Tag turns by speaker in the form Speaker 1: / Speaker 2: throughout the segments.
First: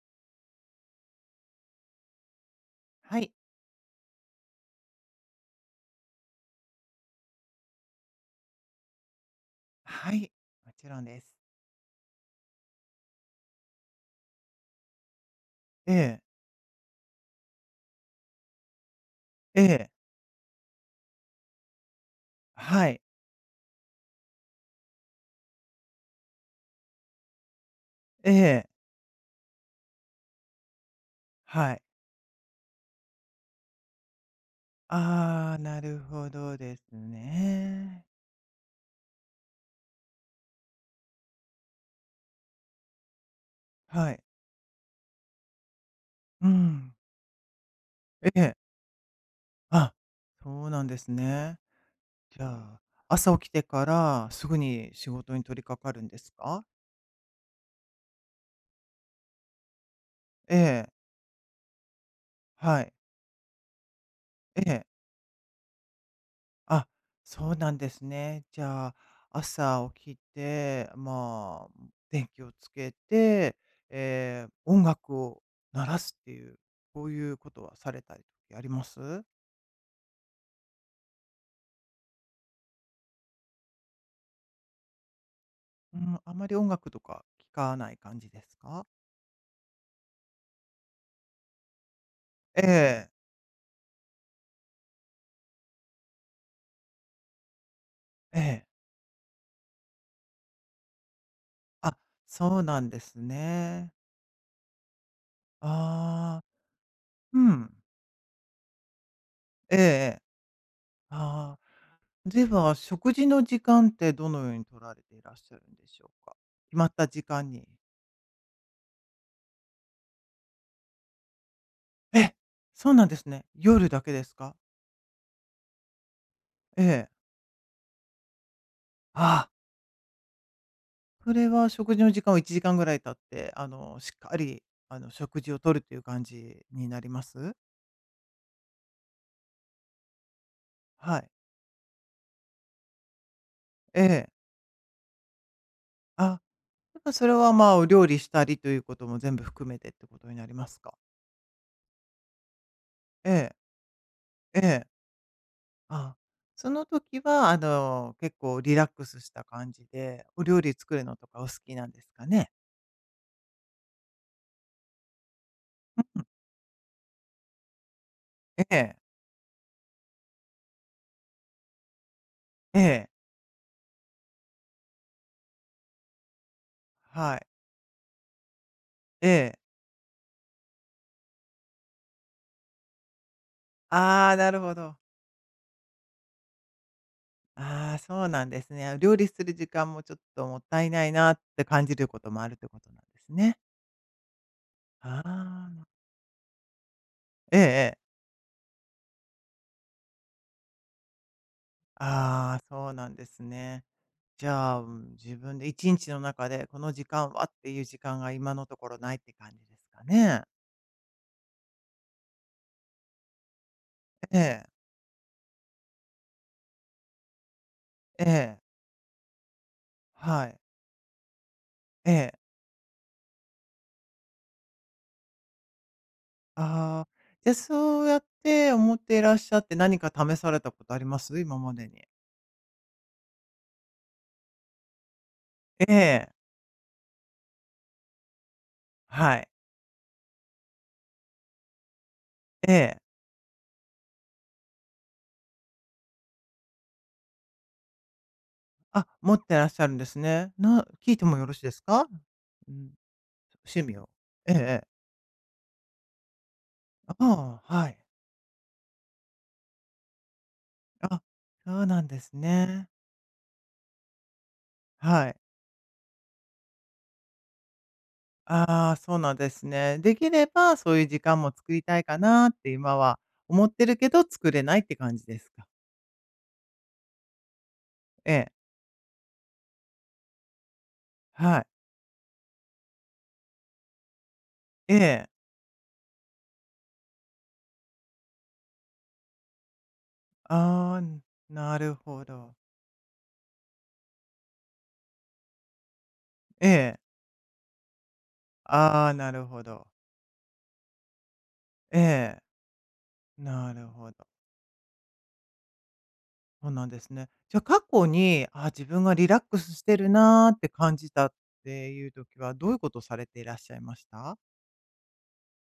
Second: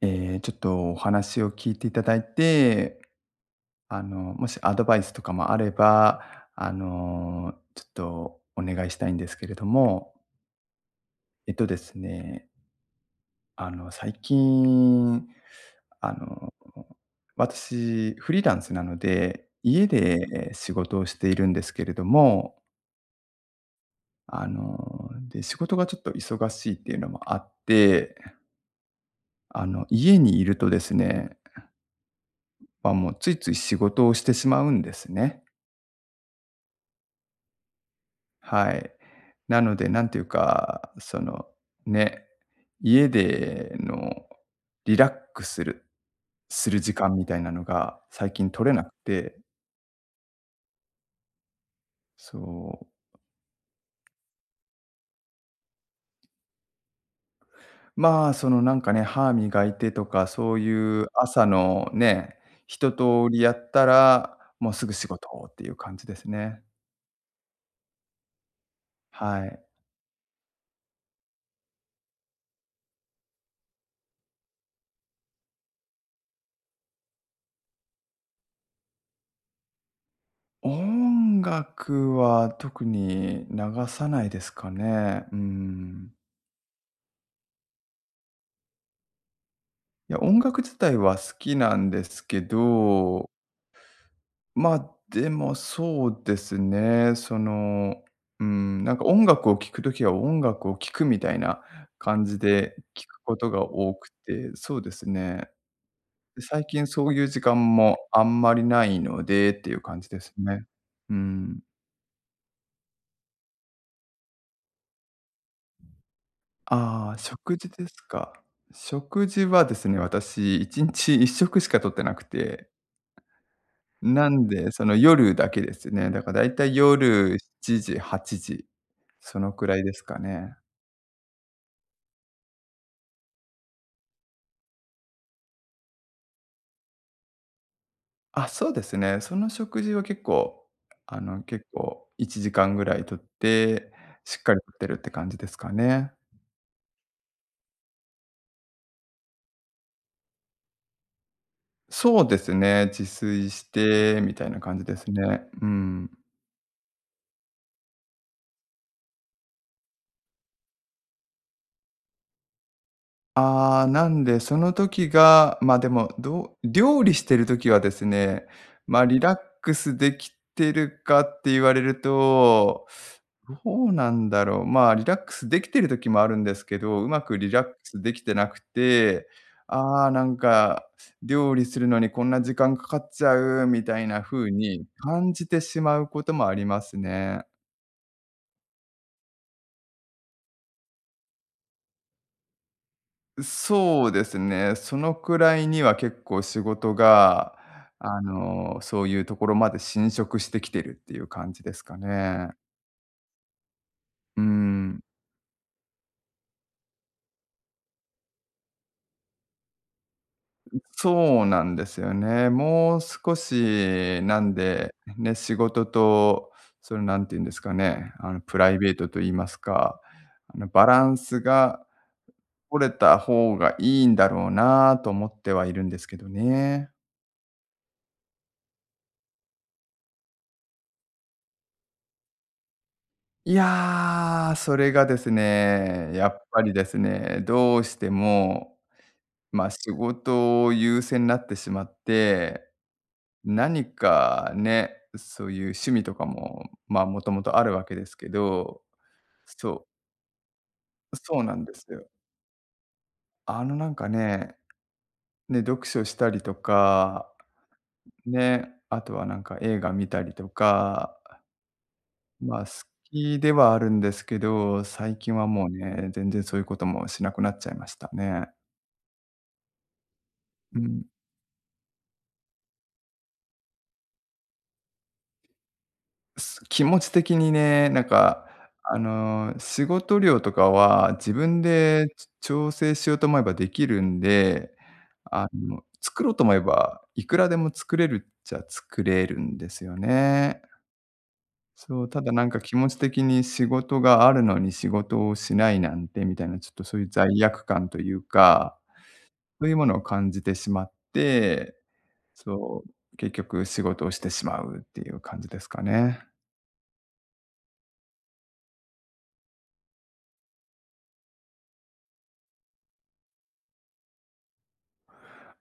Speaker 1: ちょっとお話を聞いていただいて、
Speaker 2: はい。
Speaker 1: もしアドバイスとかもあれば、ちょっとお願いしたいんですけれども、
Speaker 2: はい。もちろんです。
Speaker 1: えっとですね、最近、
Speaker 2: え
Speaker 1: あ
Speaker 2: え、
Speaker 1: の、私フリーランスなので、
Speaker 2: え
Speaker 1: 家
Speaker 2: え、
Speaker 1: で仕事をしているんですけれども、
Speaker 2: はい。
Speaker 1: で、仕事がちょっと忙しいっていうのもあって、
Speaker 2: ええ、
Speaker 1: 家にいるとですね、
Speaker 2: はい。
Speaker 1: まあ、もうついつい仕事をしてしまうんですね。
Speaker 2: ああ、なるほどですね。
Speaker 1: はい。なので、なんていうか、その、ね、家での
Speaker 2: はい。
Speaker 1: リラックスする
Speaker 2: う
Speaker 1: する
Speaker 2: ん。
Speaker 1: 時間みたいなのが最
Speaker 2: え
Speaker 1: 近
Speaker 2: え、
Speaker 1: 取れなくて、
Speaker 2: あ、そうなんですね。じゃ
Speaker 1: そ
Speaker 2: あ、
Speaker 1: う。
Speaker 2: 朝起きてからすぐに仕事に取り掛かるんですか？
Speaker 1: まあ、その、なんかね、歯磨いてとか、そ
Speaker 2: え
Speaker 1: う
Speaker 2: え、
Speaker 1: いう朝のね、
Speaker 2: は
Speaker 1: 一
Speaker 2: い。
Speaker 1: 通りやったら、
Speaker 2: え
Speaker 1: もうす
Speaker 2: え。
Speaker 1: ぐ仕事っていう感じですね。
Speaker 2: あ、そうなんですね。じゃあ、
Speaker 1: はい。
Speaker 2: 朝起きて、まあ、電気をつけて、音楽を鳴らすっていう、こういうことはされたりとかあります？
Speaker 1: 音楽は特に流さないですかね。うー
Speaker 2: う
Speaker 1: ん。
Speaker 2: ん、あまり音楽とか聞かない感じですか？
Speaker 1: いや、音楽自体は好きなんですけ
Speaker 2: ええ
Speaker 1: ど、ま、でもそうですね、その、
Speaker 2: え
Speaker 1: う
Speaker 2: え、
Speaker 1: ん、なんか音楽を聴くときは音楽を聴くみたいな
Speaker 2: あ、
Speaker 1: 感じ
Speaker 2: そう
Speaker 1: で
Speaker 2: なんで
Speaker 1: 聴く
Speaker 2: す
Speaker 1: ことが
Speaker 2: ね。
Speaker 1: 多くて、そうですね。
Speaker 2: あ
Speaker 1: で、
Speaker 2: あ、
Speaker 1: 最近そういう時
Speaker 2: う
Speaker 1: 間
Speaker 2: ん。
Speaker 1: もあんまりないのでってい
Speaker 2: ええ
Speaker 1: う
Speaker 2: え
Speaker 1: 感じで
Speaker 2: え、
Speaker 1: すね。う
Speaker 2: あ
Speaker 1: ん。
Speaker 2: あ、では、食事の時間ってどのように取られていらっしゃるんでしょうか？決まった
Speaker 1: ああ、
Speaker 2: 時間
Speaker 1: 食
Speaker 2: に。
Speaker 1: 事ですか。食事はですね、私1日1食しか取ってなく
Speaker 2: え、
Speaker 1: て
Speaker 2: そうなんですね。夜だけで
Speaker 1: な
Speaker 2: す
Speaker 1: ん
Speaker 2: か？
Speaker 1: で、その夜だけですね。だからだいたい
Speaker 2: ええ。
Speaker 1: 夜7時、8時、そ
Speaker 2: ああ、
Speaker 1: のくらいですかね。
Speaker 2: それは食事の時間を1時間ぐらい経って、しっかり、食事をとるっていう感じになります？
Speaker 1: あ、そうですね。その食事は結構、
Speaker 2: はい。
Speaker 1: 結構1時間ぐらいとって、
Speaker 2: ええ。
Speaker 1: しっかりとってるって感じですかね。
Speaker 2: あ、だからそれは、まあ、お料理したりということも全部含めてってことになりますか？
Speaker 1: そうですね、自
Speaker 2: え
Speaker 1: 炊
Speaker 2: え、
Speaker 1: してみたいな
Speaker 2: え
Speaker 1: 感じ
Speaker 2: え。
Speaker 1: ですね。う
Speaker 2: ああ、
Speaker 1: ん。
Speaker 2: その時は、結構リラックスした感じで、お料理作るのとかお好きなんですかね？
Speaker 1: ああ、なんで、その時が、ま、で
Speaker 2: う
Speaker 1: も、
Speaker 2: ん、
Speaker 1: どう料理してる時はですね、
Speaker 2: ええ、
Speaker 1: ま、リラックスできてるかって言われる
Speaker 2: え
Speaker 1: と、
Speaker 2: え、
Speaker 1: どうなんだろう。まあ、リラックスできてる時もあるんですけど、うまく
Speaker 2: はい、
Speaker 1: リラックスできてなくて、
Speaker 2: ええ。
Speaker 1: ああ、なんか、料理するのにこんな時間かかっちゃうみたいな
Speaker 2: ああ、
Speaker 1: 風
Speaker 2: なるほ
Speaker 1: に
Speaker 2: ど。
Speaker 1: 感じてしまうこともありますね。
Speaker 2: ああ、そうなんですね。料理する時間もちょっともったいないなって感じることもあるってことなんですね。
Speaker 1: そうですね。その
Speaker 2: あ
Speaker 1: くらい
Speaker 2: あ、
Speaker 1: には結構仕事が、
Speaker 2: ええええ。
Speaker 1: そういうところまで侵食してきてるっていう感じですかね。
Speaker 2: ああ、そうなんですね。
Speaker 1: う
Speaker 2: じゃあ、う
Speaker 1: ん。
Speaker 2: ん、自分で1日の中でこの時間はっていう時間が今のところないって感じですかね。
Speaker 1: そうなんですよね。もう少し、
Speaker 2: え
Speaker 1: なん
Speaker 2: え、
Speaker 1: で、ね、仕事と、そのなんて言うんですかね、
Speaker 2: え
Speaker 1: プ
Speaker 2: え、
Speaker 1: ライベートと言いますか、
Speaker 2: はい。
Speaker 1: バランスが
Speaker 2: ええ。
Speaker 1: 取れた方がいいんだろうなと思ってはいるんですけどね。
Speaker 2: ああ、じゃ、そうやって思っていらっしゃって何か試されたことあります？今までに。
Speaker 1: いや、それがです
Speaker 2: え
Speaker 1: ね、や
Speaker 2: え、
Speaker 1: っぱりですね、どうしても、
Speaker 2: はい、
Speaker 1: ま、仕事を優先なってしまって、
Speaker 2: ええ。
Speaker 1: 何かね、そういう趣味とかも、まあ、もともとあるわけですけど、
Speaker 2: あ、持ってらっし
Speaker 1: そ
Speaker 2: ゃるんですね。聞いても
Speaker 1: そう
Speaker 2: よろ
Speaker 1: な
Speaker 2: しい
Speaker 1: ん
Speaker 2: で
Speaker 1: で
Speaker 2: す
Speaker 1: すよ。
Speaker 2: か？うん、趣
Speaker 1: なん
Speaker 2: 味
Speaker 1: か
Speaker 2: を。ええ
Speaker 1: ね、
Speaker 2: ええ。
Speaker 1: ね、読書したりとか、
Speaker 2: ああ、はい。
Speaker 1: ね、あとはなんか映画見たりとか、
Speaker 2: あ、そうなんです
Speaker 1: まあ、好
Speaker 2: ね。
Speaker 1: きではあるんですけど、最
Speaker 2: は
Speaker 1: 近
Speaker 2: い。
Speaker 1: はもうね、全然そういうこともしなくなっちゃいましたね。
Speaker 2: ああ、そうなんですね。できれば
Speaker 1: う
Speaker 2: そう
Speaker 1: ん、
Speaker 2: いう時間も作りたいかなって今は思ってるけど、作れないって感じですか？
Speaker 1: す気持ち的にね、なん
Speaker 2: え
Speaker 1: か、
Speaker 2: え、
Speaker 1: 仕事量とかは自
Speaker 2: は
Speaker 1: 分
Speaker 2: い。
Speaker 1: でち調整しようと思えばできるんで、
Speaker 2: ええ。
Speaker 1: 作ろうと思えば、いくらでも作れるっちゃ作れるんですよね。
Speaker 2: ああ、なる
Speaker 1: そう、た
Speaker 2: ほ
Speaker 1: だなん
Speaker 2: ど。
Speaker 1: か気持ち的に仕事があるのに仕事をしないなんてみたいな、ち
Speaker 2: え
Speaker 1: ょっとそ
Speaker 2: え。
Speaker 1: ういう罪悪感というか、
Speaker 2: ああ、なるほ
Speaker 1: そういうも
Speaker 2: ど。
Speaker 1: のを感じてしまって、
Speaker 2: ええ、
Speaker 1: そう、結局
Speaker 2: な
Speaker 1: 仕
Speaker 2: る
Speaker 1: 事を
Speaker 2: ほ
Speaker 1: し
Speaker 2: ど。
Speaker 1: てしまうっていう感じですかね。
Speaker 2: そうなんですね。じゃあ過去に、あ、自分がリラックスしてるなーって感じたっていう時は、どういうことをされていらっしゃいました？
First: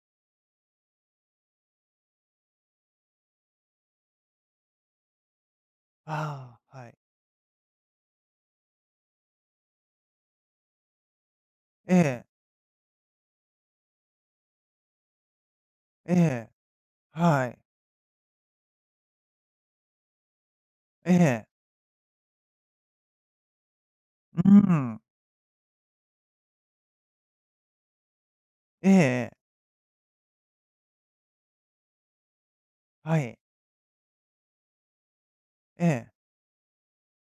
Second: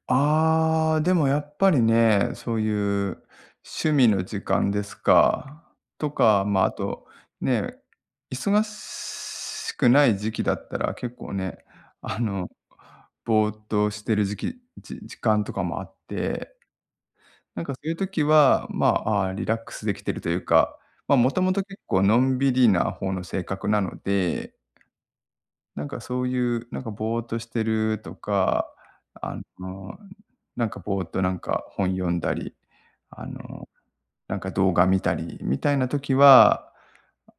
Speaker 1: ああ、でもやっぱりね、そういう趣味の時間ですか。とか、
Speaker 2: あ
Speaker 1: まあ、あ
Speaker 2: あ、はい。
Speaker 1: と、ね、忙しくない時期だったら結構ね、
Speaker 2: え
Speaker 1: あ
Speaker 2: え、
Speaker 1: の、ぼーっとしてる時期じ時間とかもあっ
Speaker 2: ええ、
Speaker 1: て、
Speaker 2: はい、
Speaker 1: なんかそういう時は、まあ、あーリラックスできてるというか、ま
Speaker 2: え
Speaker 1: あ、もと
Speaker 2: え、
Speaker 1: もと結構のんびりな方の性格なの
Speaker 2: うー
Speaker 1: で
Speaker 2: ん、
Speaker 1: なんかそういう、なんかぼーっとしてるとか、
Speaker 2: えええ
Speaker 1: あ
Speaker 2: え、
Speaker 1: の、なんかぼーっとなんか本読んだり、
Speaker 2: は
Speaker 1: あ
Speaker 2: い、
Speaker 1: の、なんか動画見たり
Speaker 2: ええうんええ
Speaker 1: みたいな
Speaker 2: はいえ
Speaker 1: 時
Speaker 2: え、
Speaker 1: は、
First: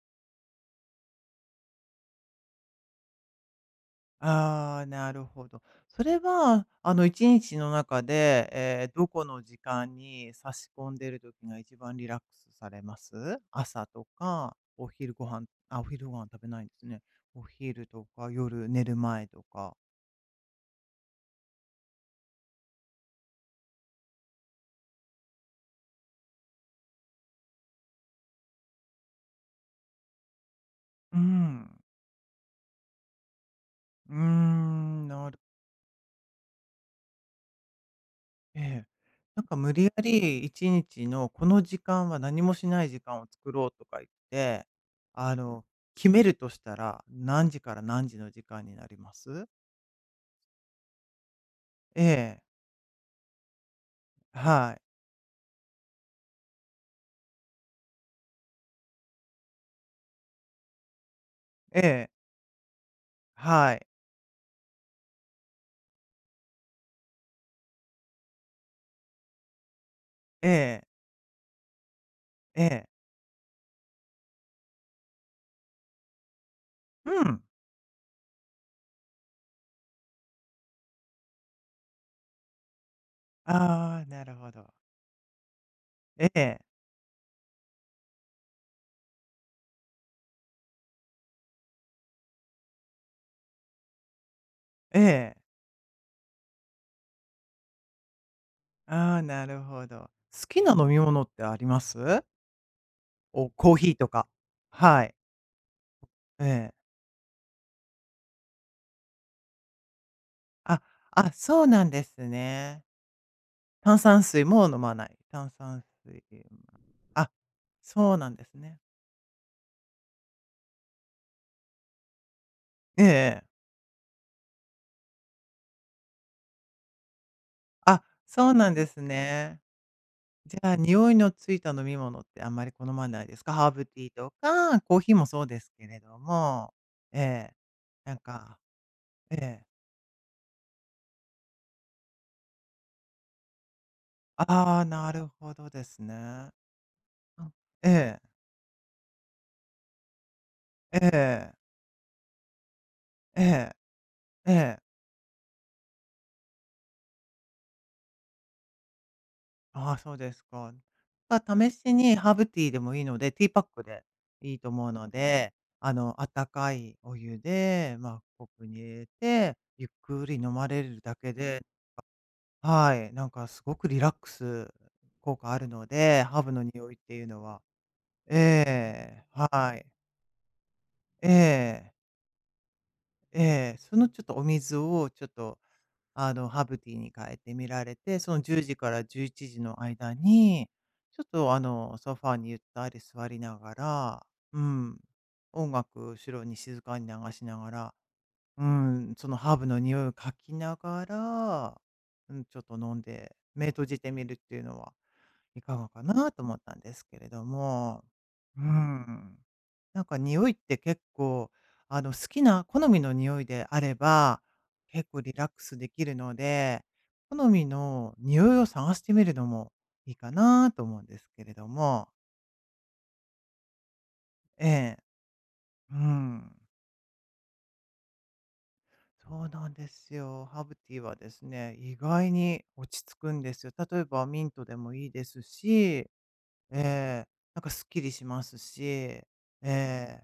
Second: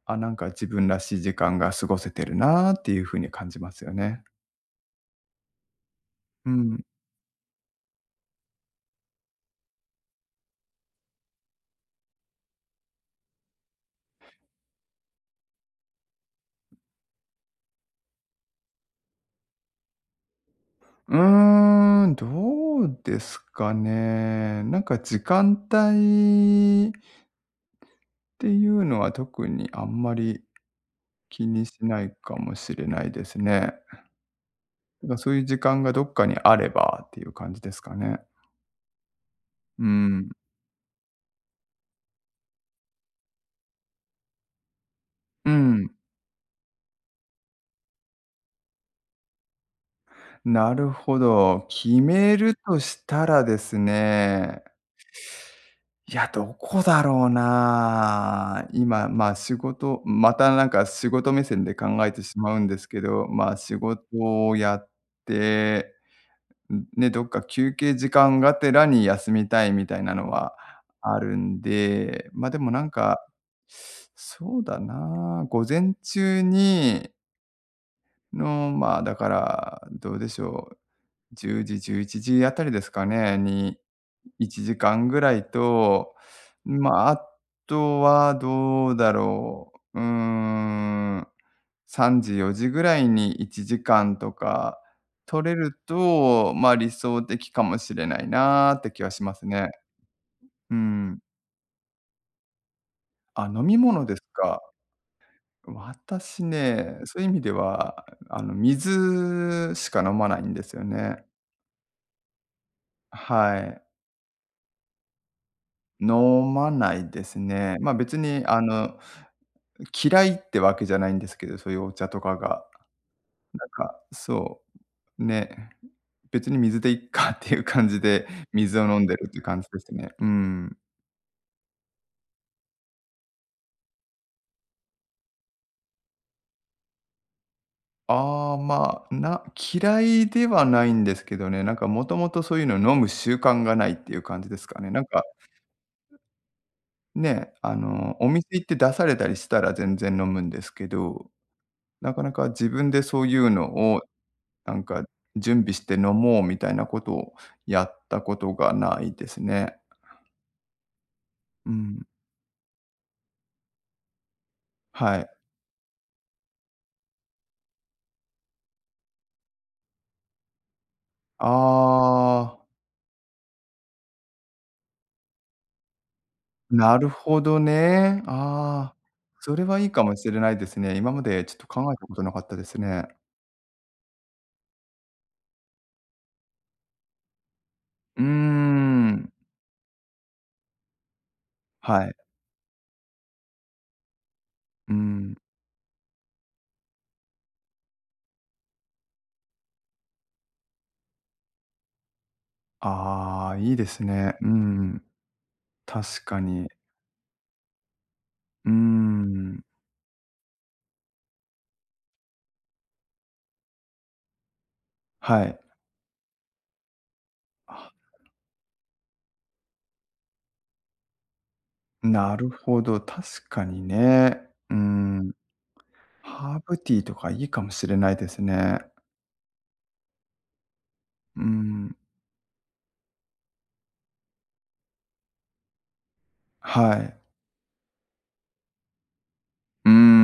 Speaker 1: あ、なんか自分らしい時間が過ごせてるなっていう風に感じますよね。
Speaker 2: ああ、なるほど。それ
Speaker 1: う
Speaker 2: は、
Speaker 1: ん。
Speaker 2: 1日の中で、どこの時間に差し込んでる時が一番リラックスされます？朝とか、お昼ご飯、あ、お昼ご飯食べないんですね。お昼とか、夜寝る前とか。
Speaker 1: うーん、どうですかね。なんか時間帯っていうのは特にあんまり
Speaker 2: う
Speaker 1: 気にし
Speaker 2: ん。
Speaker 1: ないかもしれないですね。
Speaker 2: うー
Speaker 1: な
Speaker 2: ん、
Speaker 1: んから
Speaker 2: な
Speaker 1: そうい
Speaker 2: る。
Speaker 1: う時間がどっかにあればっていう感じですかね。
Speaker 2: ええ。なんか無
Speaker 1: う
Speaker 2: 理や
Speaker 1: ん。
Speaker 2: り一日のこの時間は何もしない時間を作ろうとか言って、あ
Speaker 1: う
Speaker 2: の、
Speaker 1: ん。
Speaker 2: 決めるとしたら何時から何時の時間になります？
Speaker 1: なるほど。決
Speaker 2: え
Speaker 1: め
Speaker 2: え、
Speaker 1: るとしたらですね、
Speaker 2: はい。
Speaker 1: いや、どこだろうな。今、まあ仕事またなんか仕事目線で
Speaker 2: え
Speaker 1: 考
Speaker 2: え、
Speaker 1: えてしまうんですけど、まあ
Speaker 2: は
Speaker 1: 仕
Speaker 2: い。
Speaker 1: 事をやってね、どっか休憩時間がてらに休みたいみたいなの
Speaker 2: え
Speaker 1: は
Speaker 2: え、
Speaker 1: あるんで、ま、で
Speaker 2: え
Speaker 1: もな
Speaker 2: え。
Speaker 1: んか、そうだな、午前中に
Speaker 2: うん。
Speaker 1: の、まあ、だから、どうでしょう、10時、11時あたりですかね、に、
Speaker 2: ああ、なるほ
Speaker 1: 1
Speaker 2: ど。
Speaker 1: 時間ぐらいと、
Speaker 2: ええ、
Speaker 1: まあ、あとはどうだろう、うーん、3時、4時ぐらいに1時間とか
Speaker 2: ええ。
Speaker 1: 取れると、まあ、理想的かもしれないなーって
Speaker 2: あ
Speaker 1: 気は
Speaker 2: あ、
Speaker 1: します
Speaker 2: なる
Speaker 1: ね。
Speaker 2: ほど。好きな
Speaker 1: う
Speaker 2: 飲み
Speaker 1: ん。
Speaker 2: 物ってあります？
Speaker 1: あ、
Speaker 2: お、
Speaker 1: 飲
Speaker 2: コー
Speaker 1: み
Speaker 2: ヒー
Speaker 1: 物
Speaker 2: と
Speaker 1: です
Speaker 2: か。
Speaker 1: か。
Speaker 2: はい。
Speaker 1: 私
Speaker 2: ええ。
Speaker 1: ね、そういう意味では、水しか飲まないんです
Speaker 2: あ、
Speaker 1: よね。
Speaker 2: あ、そうなんですね。
Speaker 1: はい。
Speaker 2: 炭酸水も飲まない。炭酸水。
Speaker 1: 飲まないで
Speaker 2: あ、
Speaker 1: すね。ま、
Speaker 2: そ
Speaker 1: 別
Speaker 2: うなん
Speaker 1: に
Speaker 2: です
Speaker 1: あ
Speaker 2: ね。
Speaker 1: の、嫌いってわけじゃないんですけど、そういうお茶とかが。
Speaker 2: ええええ。
Speaker 1: なんか、そう、ね、別に水でいっかっていう感じ
Speaker 2: あ、
Speaker 1: で、
Speaker 2: そうなん
Speaker 1: 水を
Speaker 2: で
Speaker 1: 飲
Speaker 2: す
Speaker 1: んでるって
Speaker 2: ね。
Speaker 1: 感じですね。う
Speaker 2: じゃあ、
Speaker 1: ん。
Speaker 2: 匂いのついた飲み物ってあんまり好まないですか？ハーブティーとか、コーヒーもそうですけれども、ええ、なん
Speaker 1: ああ、
Speaker 2: か、
Speaker 1: まあ、
Speaker 2: え
Speaker 1: な
Speaker 2: え、
Speaker 1: 嫌いではないんですけどね、なんかもともとそういうの飲む習慣がないっていう感じですか
Speaker 2: ああ、
Speaker 1: ね。なん
Speaker 2: な
Speaker 1: か、
Speaker 2: るほどですね。う
Speaker 1: ね、
Speaker 2: ん、ええ、
Speaker 1: お店行って出されたりしたら全然飲むんですけ
Speaker 2: え
Speaker 1: ど、
Speaker 2: え、
Speaker 1: なかなか自分でそうい
Speaker 2: え
Speaker 1: う
Speaker 2: え、
Speaker 1: のを
Speaker 2: え
Speaker 1: なん
Speaker 2: え、
Speaker 1: か、準備して飲もうみたいなことをやったことがないですね。
Speaker 2: ああ、そうですか。まあ、
Speaker 1: う
Speaker 2: 試し
Speaker 1: ん。
Speaker 2: にハーブティーでもいいので、ティーパックでいいと思うの
Speaker 1: はい。
Speaker 2: で、温かいお湯で、まあ、コップに入れて、ゆっくり飲まれるだけ
Speaker 1: あ
Speaker 2: で、
Speaker 1: あ、
Speaker 2: はい、なんかすごくリラックス効果あるので、ハーブの匂い
Speaker 1: な
Speaker 2: っ
Speaker 1: る
Speaker 2: ていう
Speaker 1: ほ
Speaker 2: の
Speaker 1: ど
Speaker 2: は。
Speaker 1: ね。
Speaker 2: え
Speaker 1: ああ、
Speaker 2: え、
Speaker 1: それ
Speaker 2: は
Speaker 1: はい
Speaker 2: い。
Speaker 1: いかもしれないですね。今ま
Speaker 2: え
Speaker 1: でちょっと考
Speaker 2: え、
Speaker 1: えたことなかったですね。
Speaker 2: ええ、そのちょっとお水をちょっと、ハーブティーに変えてみられて、
Speaker 1: うー
Speaker 2: その10時から11
Speaker 1: ん。
Speaker 2: 時の間に、ちょっと
Speaker 1: はい。
Speaker 2: ソファーにゆったり座りながら、う
Speaker 1: う
Speaker 2: ん、
Speaker 1: ん。
Speaker 2: 音楽後ろに静かに流しながら、うん、そのハーブの匂いをかきながら、うん、ちょっと飲んで、
Speaker 1: ああ、
Speaker 2: 目
Speaker 1: いいで
Speaker 2: 閉じ
Speaker 1: す
Speaker 2: てみる
Speaker 1: ね。
Speaker 2: っ
Speaker 1: う
Speaker 2: ていうのは
Speaker 1: ん。
Speaker 2: いかがか
Speaker 1: 確
Speaker 2: な
Speaker 1: か
Speaker 2: と思っ
Speaker 1: に。
Speaker 2: たんですけれども、う
Speaker 1: うー
Speaker 2: ん。
Speaker 1: ん。
Speaker 2: なんか匂いって結構、好きな好みの匂いであれば、結構リ
Speaker 1: は
Speaker 2: ラッ
Speaker 1: い。
Speaker 2: クスできるので、好み
Speaker 1: あ、
Speaker 2: の匂いを探してみるのもいいかなと思うんですけれども、
Speaker 1: なるほど、確かにね。
Speaker 2: え
Speaker 1: うー
Speaker 2: え、
Speaker 1: ん。
Speaker 2: うん。
Speaker 1: ハーブティーとかいいかもしれないですね。
Speaker 2: そうなんですよ。ハーブティーはで
Speaker 1: うー
Speaker 2: すね、
Speaker 1: ん、
Speaker 2: 意外に落ち着くんですよ。例えばミントでもいいですし、え
Speaker 1: はい。
Speaker 2: え、なんかすっきりしますし、え
Speaker 1: うー
Speaker 2: え、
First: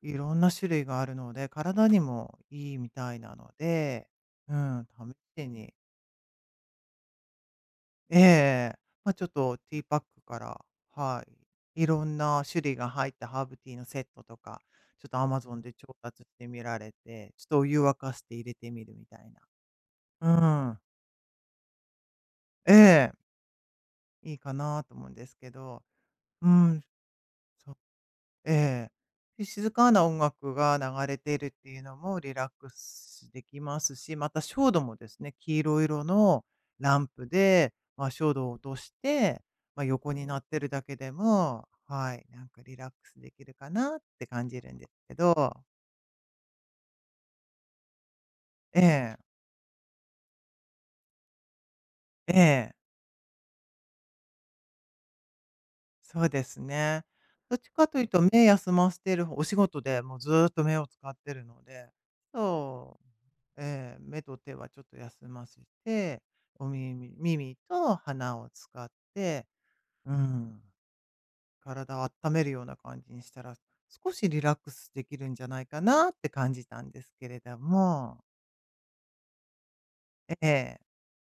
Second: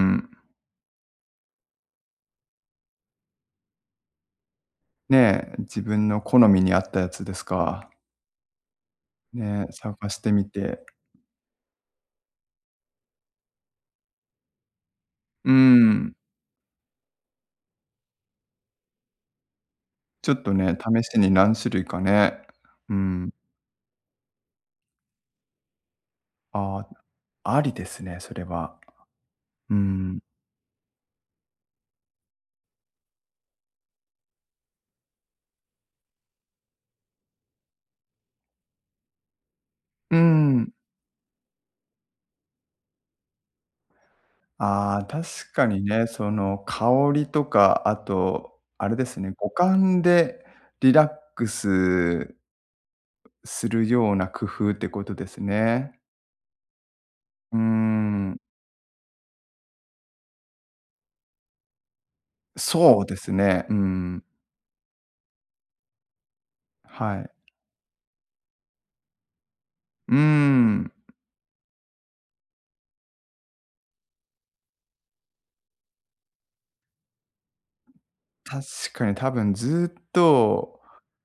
Speaker 2: いろんな種類があるので、体にもいいみたいなので、うん、試
Speaker 1: ね
Speaker 2: し
Speaker 1: え、
Speaker 2: に、
Speaker 1: 自分の好みに合ったやつですか。
Speaker 2: ええ、ま、ちょっと
Speaker 1: ねえ、
Speaker 2: ティーパック
Speaker 1: 探して
Speaker 2: か
Speaker 1: み
Speaker 2: ら、
Speaker 1: て。
Speaker 2: はい、いろんな種類が入ったハーブティーのセットとか、ちょっとアマ
Speaker 1: うー
Speaker 2: ゾンで調
Speaker 1: ん、
Speaker 2: 達してみられて、ちょっとお湯沸かして入れてみるみたいな。
Speaker 1: ちょっと
Speaker 2: う
Speaker 1: ね、
Speaker 2: ん。
Speaker 1: 試しに何種類かね。
Speaker 2: え
Speaker 1: う
Speaker 2: え、
Speaker 1: ん。
Speaker 2: いいかなと思うんですけど、う
Speaker 1: あ
Speaker 2: ん、
Speaker 1: あ、ありですね、それ
Speaker 2: え
Speaker 1: は。
Speaker 2: え。で、静
Speaker 1: う
Speaker 2: かな音
Speaker 1: ん。
Speaker 2: 楽が流れているっていうのもリラックスできますし、また照度もですね、黄色色のランプで、まあ、照度を落として、まあ、横
Speaker 1: う
Speaker 2: になってる
Speaker 1: ん。
Speaker 2: だけでも、はい、なんかリラックスできるかなって感じるんです
Speaker 1: ああ、
Speaker 2: け
Speaker 1: 確
Speaker 2: ど。
Speaker 1: かにね、その香りとか、あと、
Speaker 2: え
Speaker 1: あれで
Speaker 2: え、
Speaker 1: すね、五感でリラックス
Speaker 2: ええ。
Speaker 1: するような工夫ってことですね。
Speaker 2: そうですね。
Speaker 1: う
Speaker 2: ど
Speaker 1: ー
Speaker 2: っちかというと
Speaker 1: ん。
Speaker 2: 目休ませてる方、お仕事でもうずーっと目を使ってるので、そ
Speaker 1: そうです
Speaker 2: う、
Speaker 1: ね。う
Speaker 2: ええ、目
Speaker 1: ん。
Speaker 2: と手はちょっと休ませて、お耳
Speaker 1: はい。
Speaker 2: 耳と鼻を使って、う
Speaker 1: う
Speaker 2: ん、
Speaker 1: ん。
Speaker 2: 体を温めるような感じにしたら、少しリラックスできるんじゃないかなって感じたんですけれども、
Speaker 1: 確かに多分ずっ
Speaker 2: ええ、
Speaker 1: と、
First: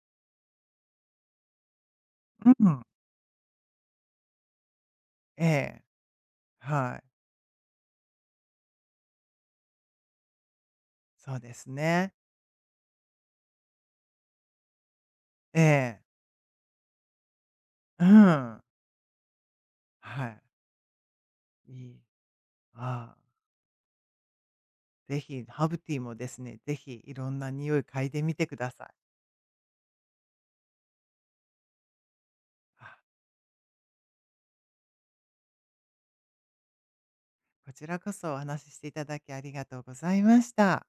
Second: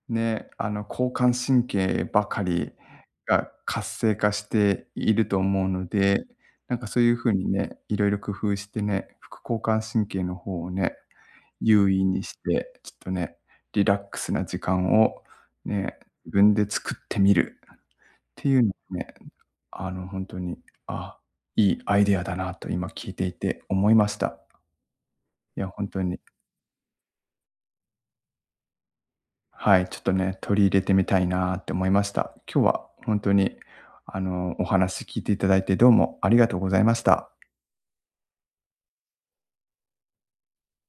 Speaker 1: ね、交感神経ばか
Speaker 2: う
Speaker 1: り
Speaker 2: ん、
Speaker 1: が活性化していると
Speaker 2: え
Speaker 1: 思う
Speaker 2: え、
Speaker 1: ので、なんか
Speaker 2: は
Speaker 1: そう
Speaker 2: い、
Speaker 1: いう風にね、いろいろ工夫してね、副交感神経の方をね、
Speaker 2: そうです
Speaker 1: 優位
Speaker 2: ね。
Speaker 1: にして、ちょっとね、リラックスな時間を
Speaker 2: え
Speaker 1: ね、
Speaker 2: え、
Speaker 1: 自分で作ってみるっ
Speaker 2: う
Speaker 1: てい
Speaker 2: ん、
Speaker 1: うのがね、
Speaker 2: は
Speaker 1: 本当
Speaker 2: い、
Speaker 1: に、あ、
Speaker 2: い
Speaker 1: いいア
Speaker 2: い、
Speaker 1: イデアだなと今聞い
Speaker 2: ああ。
Speaker 1: ていて思いました。
Speaker 2: ぜひ、
Speaker 1: い
Speaker 2: ハ
Speaker 1: や、
Speaker 2: ーブ
Speaker 1: 本
Speaker 2: ティ
Speaker 1: 当
Speaker 2: ーも
Speaker 1: に。
Speaker 2: ですね、ぜひいろんな匂い嗅いでみてください。
Speaker 1: はい、ちょっとね、取り入れてみたいなって思いました。今日は
Speaker 2: あ、
Speaker 1: 本当に、お話聞いていただいて、どうもありがとうございました。
Speaker 2: こちらこそお話ししていただきありがとうございました。